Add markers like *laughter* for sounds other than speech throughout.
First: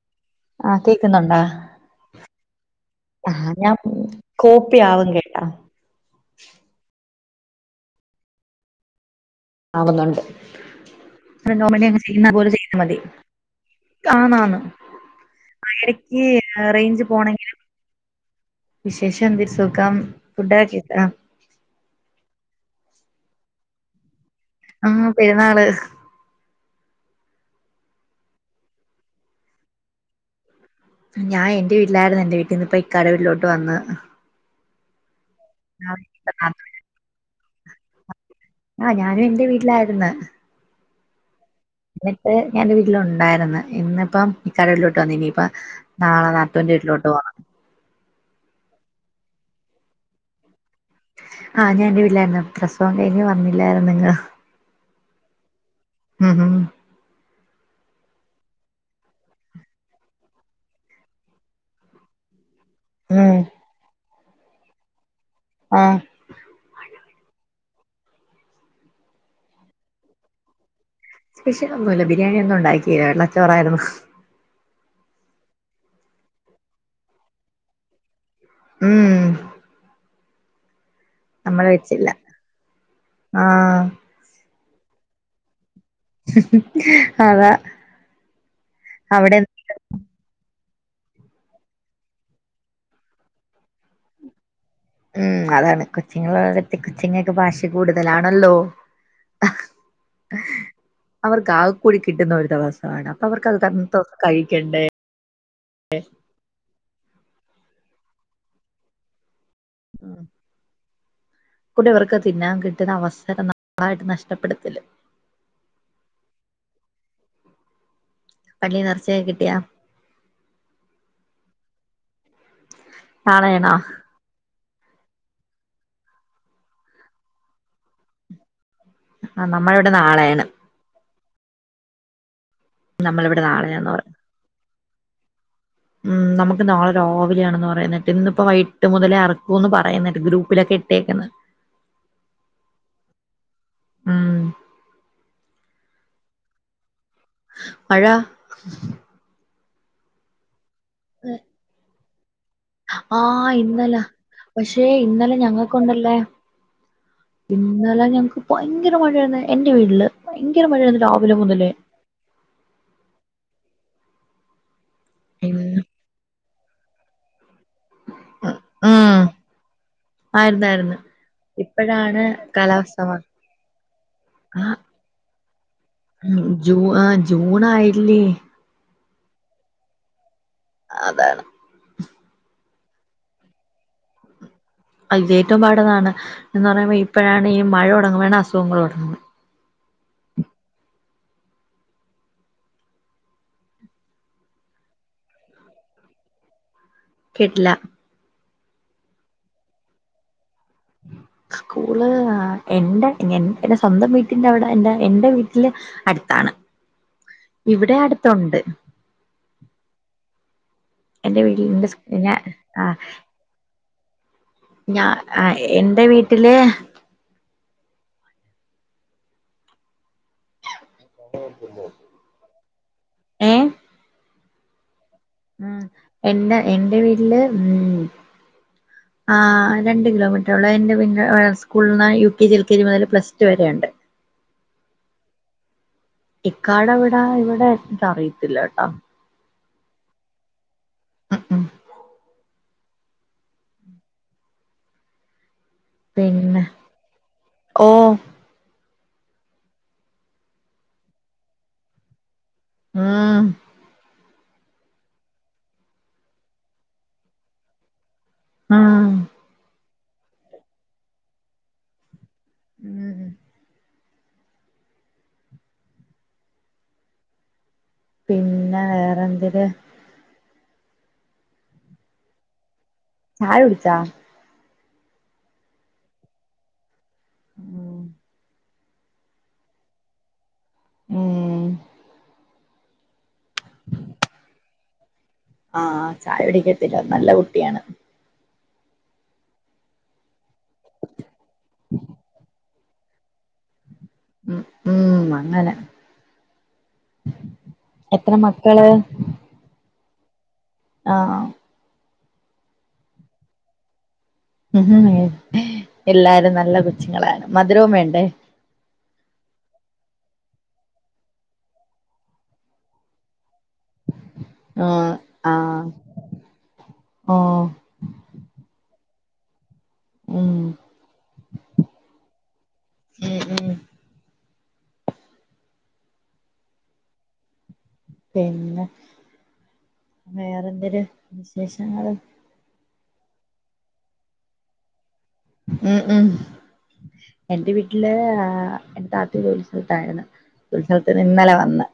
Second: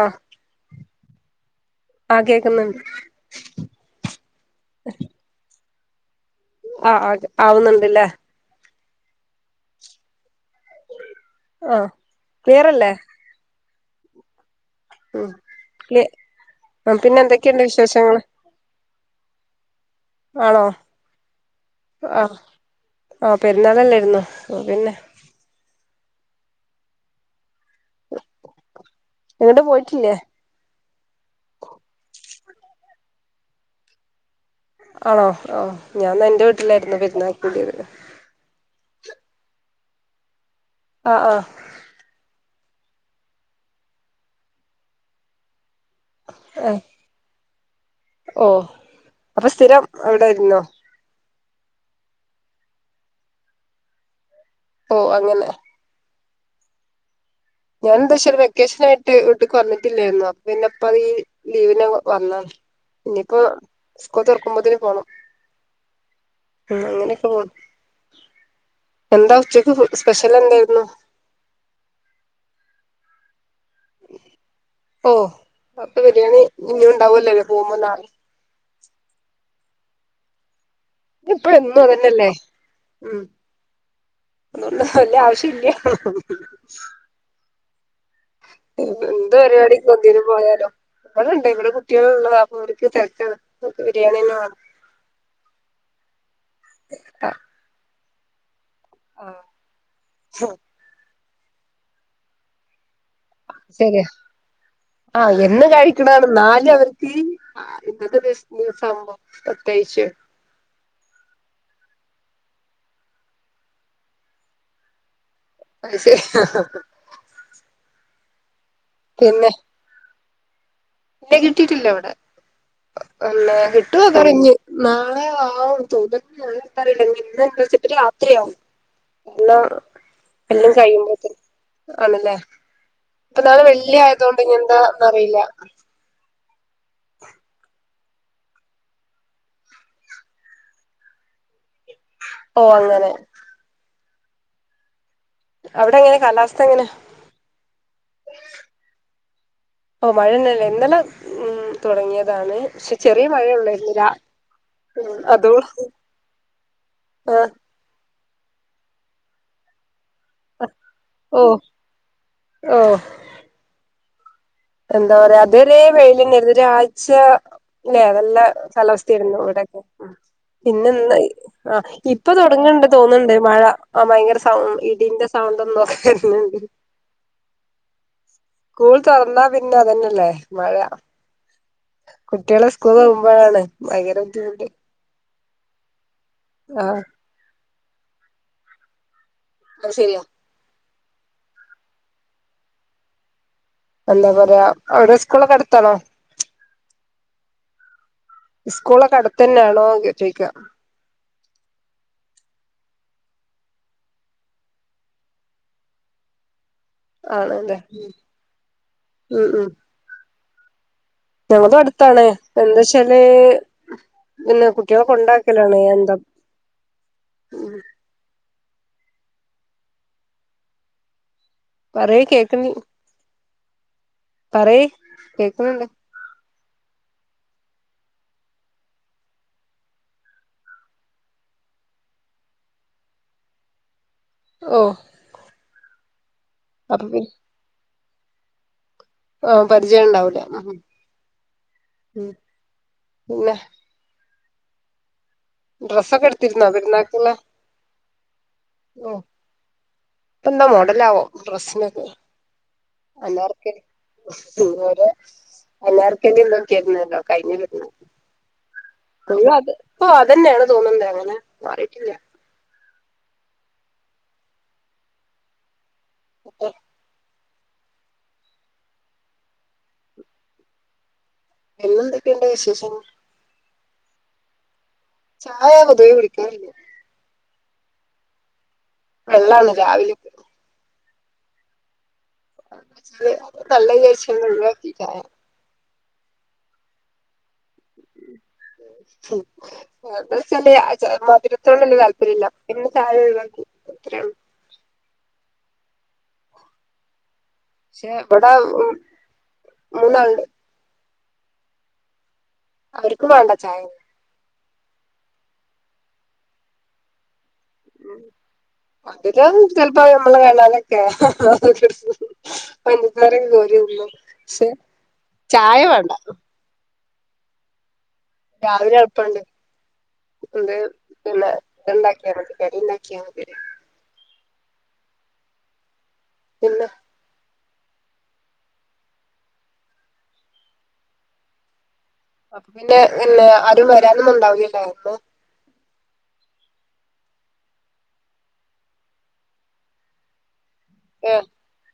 ആഹ് ആഹ് കേക്കുന്നുണ്ടാ കേക്കുന്നുണ്ട് ആഹ് ഞാൻ കോപ്പിയ ആവുന്നില്ല ആഹ് ആഹ് ആവുന്നുണ്ട്ല്ലേ ആവുന്നുണ്ട് ആ *unintelligible* ചെയ്യുന്ന പോലെ ചെയ്താ ക്ലിയറല്ലേ മതി ആന്നാന്ന് ഉം ആഹ് ക്ലി ഇടക്ക് റേഞ്ച് പിന്നെ പോണെങ്കില് എന്തൊക്കെയുണ്ട് വിശേഷങ്ങള് വിശേഷം എന്തിരി സുഖം ആണോ കഴിച്ചോ? ആഹ് ആഹ് പെരുന്നാളല്ലായിരുന്നോ ആ പിന്നെ ആഹ് പെരുന്നാള് എങ്ങട്ടും പോയിട്ടില്ലേ ഞാൻ എന്റെ വീട്ടിലായിരുന്നു എന്റെ വീട്ടിൽ നിന്ന് ഇപ്പ ഇക്കാടെ വീട്ടിലോട്ട് വന്ന് ആണോ ആഹ് ആ ഞാൻ എന്റെ വീട്ടിലായിരുന്നു പെരുന്നാക്ക് കൂടിയത് ആഹ് ഞാനും എൻ്റെ വീട്ടിലായിരുന്ന് ആഹ് ആഹ് എന്നിട്ട് ഞാന്റെ വീട്ടില് ഉണ്ടായിരുന്നു ഇന്നിപ്പം ഇക്കാടെ വീട്ടിലോട്ട് വന്ന് ഇനിയിപ്പം നാളെ നാത്തൂന്റെ വീട്ടിലോട്ട് പോകണം ഓഹ് അപ്പൊ സ്ഥിരം അവിടെ ആയിരുന്നോ ആഹ് ഞാന്റെ വീട്ടില്ലായിരുന്നു പ്രസവം കഴിഞ്ഞ് വന്നില്ലായിരുന്നു ഓഹ് അങ്ങനെ *unintelligible* ഞാൻ എന്താ വച്ചാല് വെക്കേഷൻ ആയിട്ട് വീട്ട്ക്ക് വന്നിട്ടില്ലായിരുന്നു അപ്പ പിന്നെപ്പ അത് ഈ ലീവിനെ വ വന്ന ഇനിയിപ്പോ ഉം സ്കൂൾ തൊർക്കുമ്പോത്തിന് പോണം ആഹ് ഉം അങ്ങനെയൊക്കെ പോണ് എന്താ ഉച്ചക്ക് സ്പെഷ്യൽ എന്തായിരുന്നു സ്പെഷ്യ ഒന്നുല്ല ബിരിയാണിയ ഒന്നും ഉണ്ടാക്കില്ല വെള്ളച്ചോറായിരുന്നു ഓഹ് അപ്പൊ ബിരിയാണി ഇന്ന ഉണ്ടാവല്ലോ അല്ലേ പോകുമ്പോ നാള ഉം ഇപ്പ നമ്മള് എന്നും അതു വെച്ചില്ല തന്നെയല്ലേ ഉം ആഹ് അതുകൊണ്ട് വലിയ ആവശ്യം ഇല്ലാ അതാ എന്ത് അവിടെ പരിപാടിക്ക് എന്തിനു പോയാലും ഇവിടെണ്ട് ഇവിടെ കുട്ടികള ഉള്ള അപ്പ അവർക്ക് തിരക്കാണ് ഒര്ക്ക് ബിരിയാണി തന്നെ വേണം ഉം അതാണ് കൊച്ചിങ്ങ വളത്തി കൊച്ചിങ്ങ ഒക്കെ ഭാഷ കൂടുതലാണല്ലോ ആഹ് അവർക്ക് ആകക്കൂടി കിട്ടുന്ന ഒരു ദിവസമാണ് അവർക്കത് തരന്നത്തൊക്കെ കഴിക്കണ്ടേ ആഹ് എന്നും കഴിക്ക്ണതാണ് എന്നാലും അവർക്ക് ഇന്നത്തെ ദിവസാവുമ്പോ പ്രത്യേകിച്ചും ഫുഡ് ഇവർക്ക് തിന്നാൻ കിട്ടുന്ന അവസരം നന്നായിട്ട് നഷ്ടപ്പെടുത്തല്ലേ *unintelligible* പള്ളിന്ന് എറച്ചി ഒക്കെ കിട്ടിയാ പിന്നെ കിട്ടിട്ടില്ല ഇവടെ പിന്നെ നാളെയാണോ കിട്ടും പറഞ്ഞു നാളെ ആവും തോതക്കെ ക്കറിയില്ല ഇന്ന്ന വെച്ചിട്ട് രാത്രിയാവും. ആഹ് എല്ലാം നമ്മളിവിടെ നാളെയാണ് എല്ലാം കഴിയുമ്പോത്ത് ആണല്ലേ നമ്മളിവിടെ അപ്പൊ നാളെ നാളെയാന്ന് പറയും വെള്ളിയായതുകൊണ്ട് ഇനി എന്താന്ന് അറിയില്ല ഉം നമുക്ക് നാളെ രാവിലെയാണെന്ന് പറയുന്ന കേട്ടു ഇന്നിപ്പോ വൈകീട്ട് മുതലേ അറക്കൂന്ന് പറയുന്നേട്ട്. ഗ്രൂപ്പിലൊക്കെ ഇട്ടേക്കുന്നത് ഓഹ് അങ്ങനെ ഉം അവിടെങ്ങനെ കാലാവസ്ഥങ്ങനെ മഴ ഓഹ് മഴന്നലേ, ഇന്നലെ തുടങ്ങിയതാണ് ശരി ആഹ് ഇന്നല പക്ഷേ ഉം ഇന്നലെ അതോ ഞങ്ങൾക്കൊണ്ടല്ലേ ആ ഇന്നലെ ഞങ്ങക്ക്‌ ഭയങ്കര മഴയാന്ന് എന്റെ വീട്ടില് ഭയങ്കര മഴയാണ് രാവിലെ മുതലേ ഓഹ് എന്താ പറയാ അതുവരെ ഇന്ന് വെയിലന്നേര്ന്നു. ഒരാഴ്ച്ച ല്ലേ നല്ല ഉം കാലാവസ്ഥായിരുന്നു വിടൊക്കെ ഉം ആയിരുന്നായിരുന്നു പിന്നെന്ന് ആ ഇപ്പോഴാണ് ഇപ്പൊ തൊടങ്ങ്ണ്ട് കാലാവസ്ഥ തോന്ന്ണ് മാ ണ്ട് മഴ, ആ ഭയങ്കര സൗ ഇടിന്റെ സൗണ്ടും തൊക്കെ കേ ഉം ജൂ ആ ജൂണായില്ലേ സ്കൂൾ തൊറന്നാ പിന്നെ അതന്നല്ലേ മഴ അതാണ് കുട്ട്യാള് സ്കൂൾ പോകുമ്പോഴാണ് ഭയങ്കര ബുദ്ധിമുട്ട് അത് ഏറ്റവും പാടതാണ് എന്ന് പറയുമ്പോൾ ആഹ് ഇപ്പഴാണ് ഈ മഴ തൊടങ്ങ്മ്പഴാണ് അസുഖങ്ങൾ തൊടങ്ങുന്നത് അത് ശരിയാ എന്താ പറയാ അവരെ സ്കൂളൊക്കെ അടുത്താണോ കേട്ടില്ല സ്കൂളൊക്കെ അടുത്തന്നേണോന്ന് ചോയ്ക്ക സ്കൂള് എന്റ് എൻ സ്വന്തം വീട്ടിന്റെ അവിടെ എന്റെ വീട്ടില് അടുത്താണ്. ആണല്ലേ ഇവിടെ അടുത്തുണ്ട് ഉം ഉം എന്റെ ഞങ്ങൾതും വീട്ടിന്റെ അടുത്താണ് ഞാൻ ആ എന്താച്ചാല് പിന്നെ കുട്യാളെ ഞാ ആഹ് കൊണ്ടാക്കലാണ് എന്റെ എന്താ വീട്ടില് *inaudible* പറയ്‌ കേക്ക്ന്നി ഏഹ് പറയ് കേക്ക്ണ് ഉം ണ്ട് എന്റ എന്റെ വീട്ടില് ഉം ആഹ് രണ്ട് കിലോമീറ്ററെ ഉള്ളൂ എന്റെവീട്ടീന്ന് സ്കൂൾ ന്ന് U K G L K G മുതൽ പ്ലസ് ടു വരെയുണ്ട് ഓഹ് ഇക്കാടെ വീട് പി ഇവിടെ അടുത്ത അറിയത്തില്ല കേട്ടോ ആ പരിചയം ഉണ്ടാവൂലെ ഉം പിന്നെ പിന്നെ ഡ്രസ്സൊക്കെട്ത്തിരുന്നോ പെരുന്നാക്ക്‌ള്ള ഓ ഓ പ്പന്താ മോഡലാവോ ഡ്രസ്സിനൊക്കെ ഉം അനാർക്കലി ഓരോ അനാർക്കലി ഇതൊക്കെ ആയിരുന്നല്ലോ കഴിഞ്ഞ പെരുന്നാക്ക്‌ ആഹ് ഫുള്ളാത് ഓഹ് അതന്നേണ് തോന്നുണ്ട്. അങ്ങനെ മാറിട്ടില്ല ഉം ഉം എന്നിട്ട് പിന്നെ വേറെന്തര് എന്നെന്തൊക്കെയുണ്ട് വിശേഷം ചായുടിച്ചാ ചായ പൊതുവേ കുടിക്കാറില്ലാ ഉം *unintelligible* ഉം എന്താച്ചാല് തള്ളേവിചാരിചുങ്ങൊഴു കളയാംമുഴക്കിട്ട ആഹ് ചായ കുടിക്കത്തില്ല നല്ല കുട്ടിയാണ് ഉം അത്ച്ചാല് ആഹ് മധുരത്തോട് വല്ല്യാ താല്പരില്ലാ പിന്നെ ചായ ഒഴിവാക്കി അത്രേ- ഉ ഉം അങ്ങനെ എത്ര മക്കള് മൂന്നാള്ണ്ട് ആഹ് അവർക്കു വേണ്ട ചായ ഉം എല്ലാരും നല്ല കൊച്ചുങ്ങളാണ് മധുരോം വേണ്ടേ മധുരം ചെലപ്പോ യമ്മള് വേണ്ടാലൊക്കെയാ പഞ്ചസാര കേറിയൊള്ളോ പക്ഷെ ആഹ് ചായ ആഹ് വേണ്ട ഓഹ് രാവിലെ എളുപ്പോണ്ട് ഉം ദേ പിന്നെ ഇണ്ടാക്കിയാൽ കറി ഇണ്ടാക്കിയാ ഉം മതി ഇനി ഉം പിന്നെ പിന്നെ വേറെ എന്തര് വിശേഷങ്ങ അപ്പൊ പിന്നെ പിന്നെ ആരും വരാനൊന്നും ഇണ്ടാവൂല്ലല്ലോ ഉം ഉം എന്റെ വീട്ടില് ആഹ് എന്റെ താത്തി ജോലി സ്ഥലത്താരുന്ന് ഏഹ് ഉത്സവത്തിനിന്നലെ വന്ന്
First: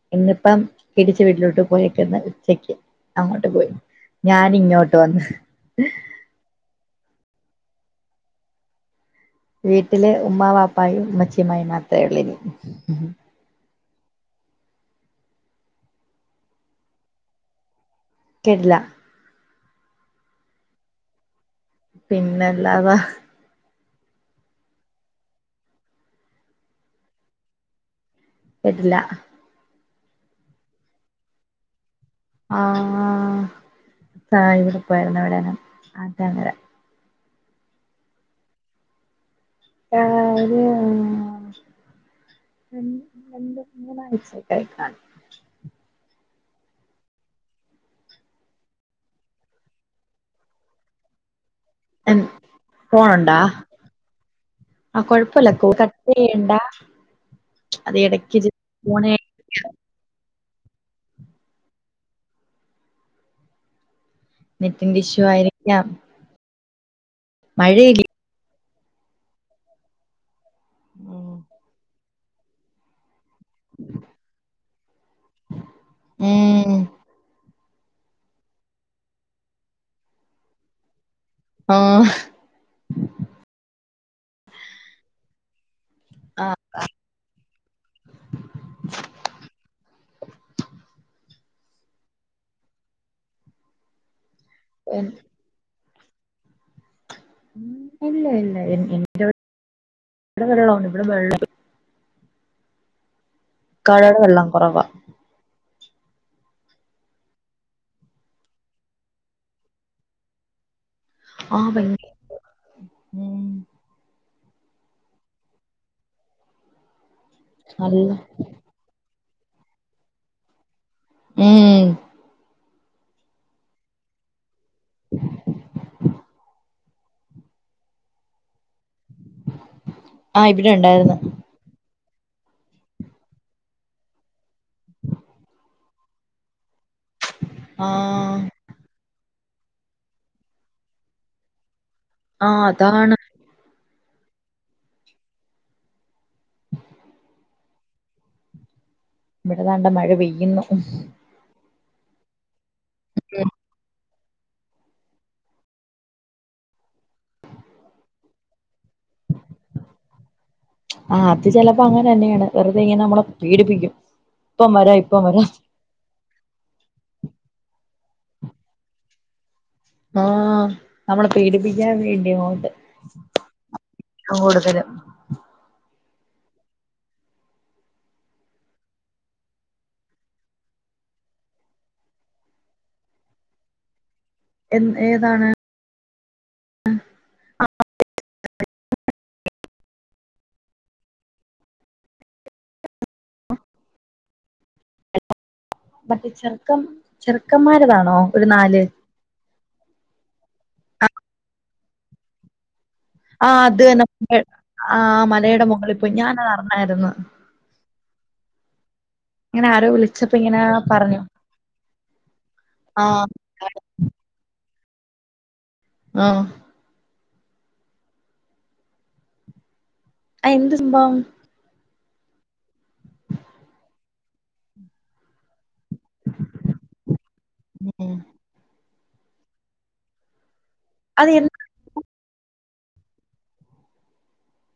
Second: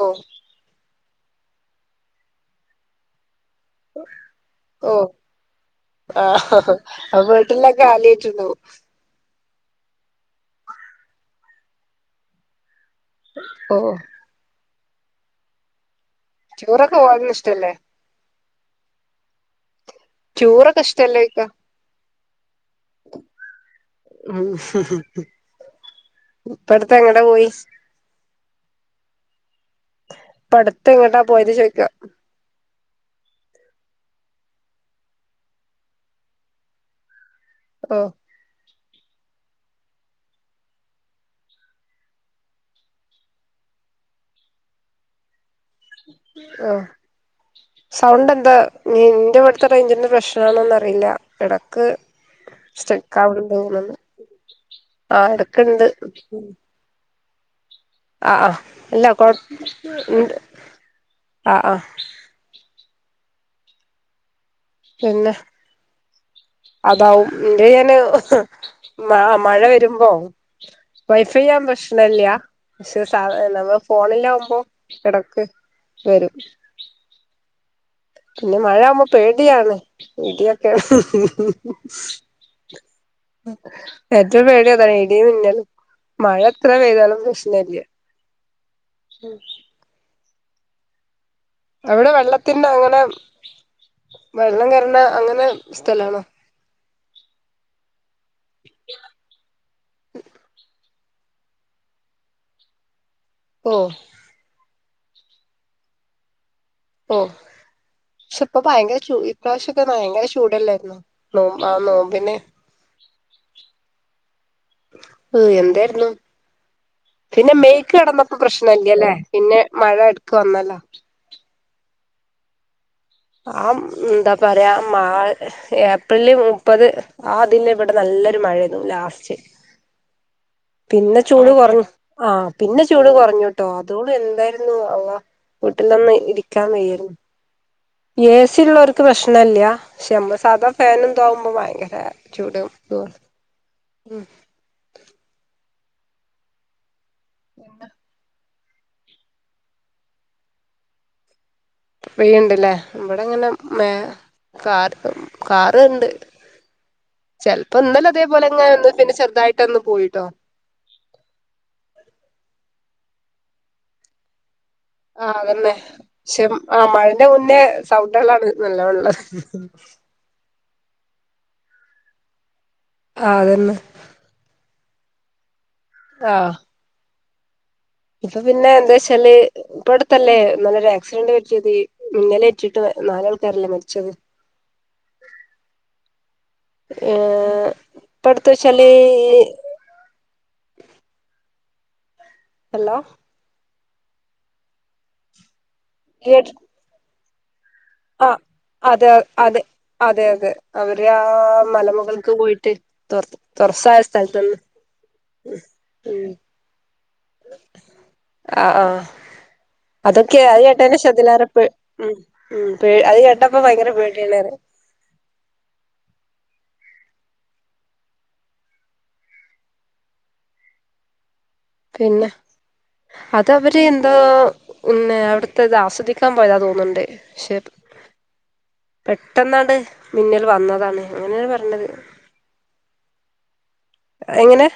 ഓ ഇന്നിപ്പം തിരിച്ച് വീട്ടിലോട്ട് പോയേക്കുന്ന് ഉച്ചക്ക് അങ്ങോട്ട് പോയ് ഓ ഞാനിങ്ങോട്ട് വന്ന് ആഹ് അപ്പൊ വീട്ടുള്ള ആലോച്ചുന്നു വീട്ടില് ഉമ്മാവാപ്പായും ഉമ്മച്ചിയും മൈനാത്തയുഒള്ളിനി ഓഹ് റ്റുറൊക്കെ വാരുനിഷ്ടല്ലേ കേട്ടില്ലാ റ്റുറൊക്കെ ഇഷ്ട്ടല്ലെ ഓയ്‌ക്ക പിന്നല്ലാതെ *unintelligible* ഇപ്പടുത്തെങ്ങടെ പോയ് കേട്ടില്ലാ ഇപ്പടുത്ത് എങ്ങ്ട്ടാ പോയത് ചോയ്ക്കാ ആ സാ ഇവടെപോയാരുന്നു എവിടെങ്ങെ ആറ്റങ്ങര ഓഹ് *unintelligible* ഒര് ഒന്ന് രണ്ട് മൂന്നാഴ്ചയൊക്കെ കാണും ഓഹ് സൗണ്ട് എന്താ നിന്റവിടുത്തെ റേഞ്ചിൻ്റെ പ്രശ്നണോന്നറിയില്ല എടക്ക് ഫോണുണ്ടാ സ്റ്റ്ക്കാവന്ന് തോന്നന്ന് ആ ആഹ് കൊഴപ്പല്ല കോൾ എടക്കിണ്ട് കട്ട് ചെയ്യണ്ട അത് ആഹ ഇടക്ക് ആഹ അല്ലാ ഫോണ് *unintelligible* ആഹ ആഹ നെറ്റിന്റെ ഇഷ്യൂ പിന്നെ ആയിരിക്കാം അതാവും ൻ്റെ ഞാന് മഴയില്ലേ മാ മഴ വെരുമ്പോ ഉം വൈഫൈ ചെയ്യൻ പ്രശ്നല്ല പക്ഷെ സ നമ്മ ഫോണിലാകുമ്പോ കിടക്ക് വരും പിന്നെ മഴ ആവുമ്പോ പേടിയാണ് ഇടിയൊക്കെ അഹ് ഏറ്റവും പേടിയ അതാണ് എടിയ നിന്നാലും മഴ ആഹ് എത്ര പെയ്താലും പ്രശ്നല്ല അവിടെ വെള്ളത്തിന് അങ്ങനെ വെള്ളംേ കറണ അങ്ങനെ സ്ഥലണോ ഉ ഇല്ല ഇല്ല എനിവി *unintelligible* ഇവിടെ വെള്ള ഓ കനെടെ വെള്ളം കുറവാ ഓ പക്ഷെ ഇപ്പൊ ഭയങ്കര ചു ഇപ്രാവശ്യൊക്കെ ഭയങ്കര ചൂടല്ലായിരുന്നൊ നോമ്പ ആഹ് ആ ഭയങ്കര നോമ്പിന് ഉം ഓഹ് എന്തായിരുന്നു പിന്നെ മേയ്ക്ക് നല്ല കിടന്നപ്പോ പ്രശ്നല്ലലെ പിന്നെ മഴ എടുക്ക വന്നല്ലോ ഉം ആ എന്താ പറയാ മാ ഏപ്രില് മുപ്പത് ആ ദിൽഇവിടെ നല്ലൊരു മഴന്നുലാസ്റ്റ് റ്റ് ആഹ് ഇവിടെ ഉണ്ടായിരുന്നു പിന്നെ ചൂട് കുറഞ്ഞു ആ പിന്നെ ചൂട് കുറഞ്ഞുട്ടോ അതു വോളം എന്തായിരുന്നു അള്ള വീട്ടിലൊന്ന് ഇരിക്കാൻ വയ്യായിരുന്നു എ ആഹ് സി ഉള്ളവർക്ക് പ്രശ്നല്ല പക്ഷ നമ്മൾസാധാ ഫാനും താകുമ്പോ ഭയങ്കര ചൂട ആഹ് പോ അതാണ് ഉ എന്താ ഇവിടെതാണ്ട മഴ പെയ്യുന്നു പെയ്യൻണ്ടല്ലേ ഇവിടെ ഇങ്ങനെ മ കാർ കാറുണ്ട് ചിലപ്പോ ഇന്നെന്നതേപോലെ ഇങ്ങനെ ഒന്ന് പിന്നെ ചെറുതായിട്ട് ഒന്ന് പോയിട്ടോ ആ അത് ചിലപ്പോ അങ്ങനെ തന്നെയാണ് വെറുതെ ഇങ്ങനെ നമ്മളെ പീഡപ്പിക്കും ഇപ്പം വരാ ആ അതന്നെ പക്ഷെ ആ മഴന്റെ മുന്നേ സൗണ്ടകുകളാണ് നല്ലോ ഉള്ളത് ആ നമ്മളെ പീഡിപ്പിക്കാൻ വേണ്ടിയ അങ്ങോട്ട് ആതന്നെ അ കൂടുതല ആഹ് ഇപ്പൊ പിന്നെ എന്താ വച്ചാല് ഇപ്പ അടത്തല്ലേ ഇന്നലരു ആക്സിഡന്റ് പറ്റിയത് മിന്നലെ റ്റിട്ട് നാലൾക്കാരല്ലേ മരിച്ചത് എൻ ഏതാണ് ഏ പടുത്തവചാൽ ഹലോ മറ്റേ ഈ ചെറുക്കം ചെറുക്കന്മാർതാണോ ഒരു നാല് അത് അതെ അതെ അതെ അവര് ആ മലമുകൾക്ക് പോയിട്ട് തുറ ആ അത് തുറസായ സ്ഥലത്ത്ന്ന് ന്നെആ മലയുടെ മുകളിൽപ്പോയി ഉം ഞാനതാറി ഞ്ഞായിരുന്നു ആ ആഹ ഇങ്ങനെ ആരോ വിളിച്ചപ്പോ അതൊക്കെ ഇങ്ങനെ അത് കേട്ടെ പറഞ്ഞു ശതിലറെ പേ ഉ ഉ അത് ആഹ് കേട്ട പ്പൊ ഭയങ്കര പേട്യണ് റിം ആഹ് ആ എന്ത്‌ സമ്പം പിന്നെ അതവര് എന്തോ പിന്നെ അവ്ട്ത്തത് ആസ് ശ്രദ്ധിക്കാൻ പോയതാ തോന്ന്ണ്ട് പക്ഷേ പെട്ടെന്നാണ്ട് മിന്നൽ വന്നതാണ് അത് അങ്ങനെയാ പർഞ്ഞത് എങ്ങനെ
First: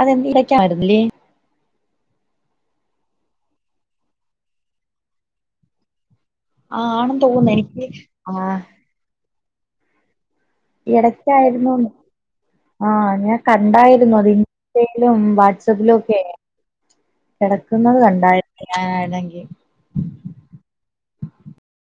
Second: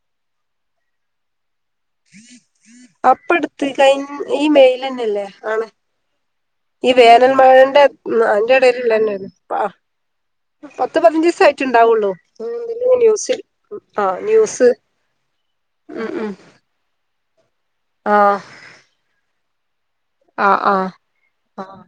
അതെന്ത് ഇടയ്ക്കാൻമായിരുന്നില്ലേ ആ പ്പട്ത്ത് കയ് ഈ മെയ്ലെന്നെല്ലേ ആണ് ആ ഈ ആണെന്ന് വേനൽ തോന്നുന്നു മഴന്റെ എനിക്ക് ഉം ആ അയ്ന്റെടയ്ൽ ഇള്ളെന്നെര്ന്നു വ ആ പത്ത് പതിനഞ്ജീസായ്റ്റ് ണ്ടാവുള്ളൂ ആ ഞാൻ കണ്ടായിരുന്നു അത് ഇൻസ്റ്റയിലും വാട്സാപ്പിലും ഉം ഒക്കെ ഉം കെടക്കുന്നത് ആ കണ്ടായിനായിണെങ്കി ആഹ് ആഹ് ആഹ്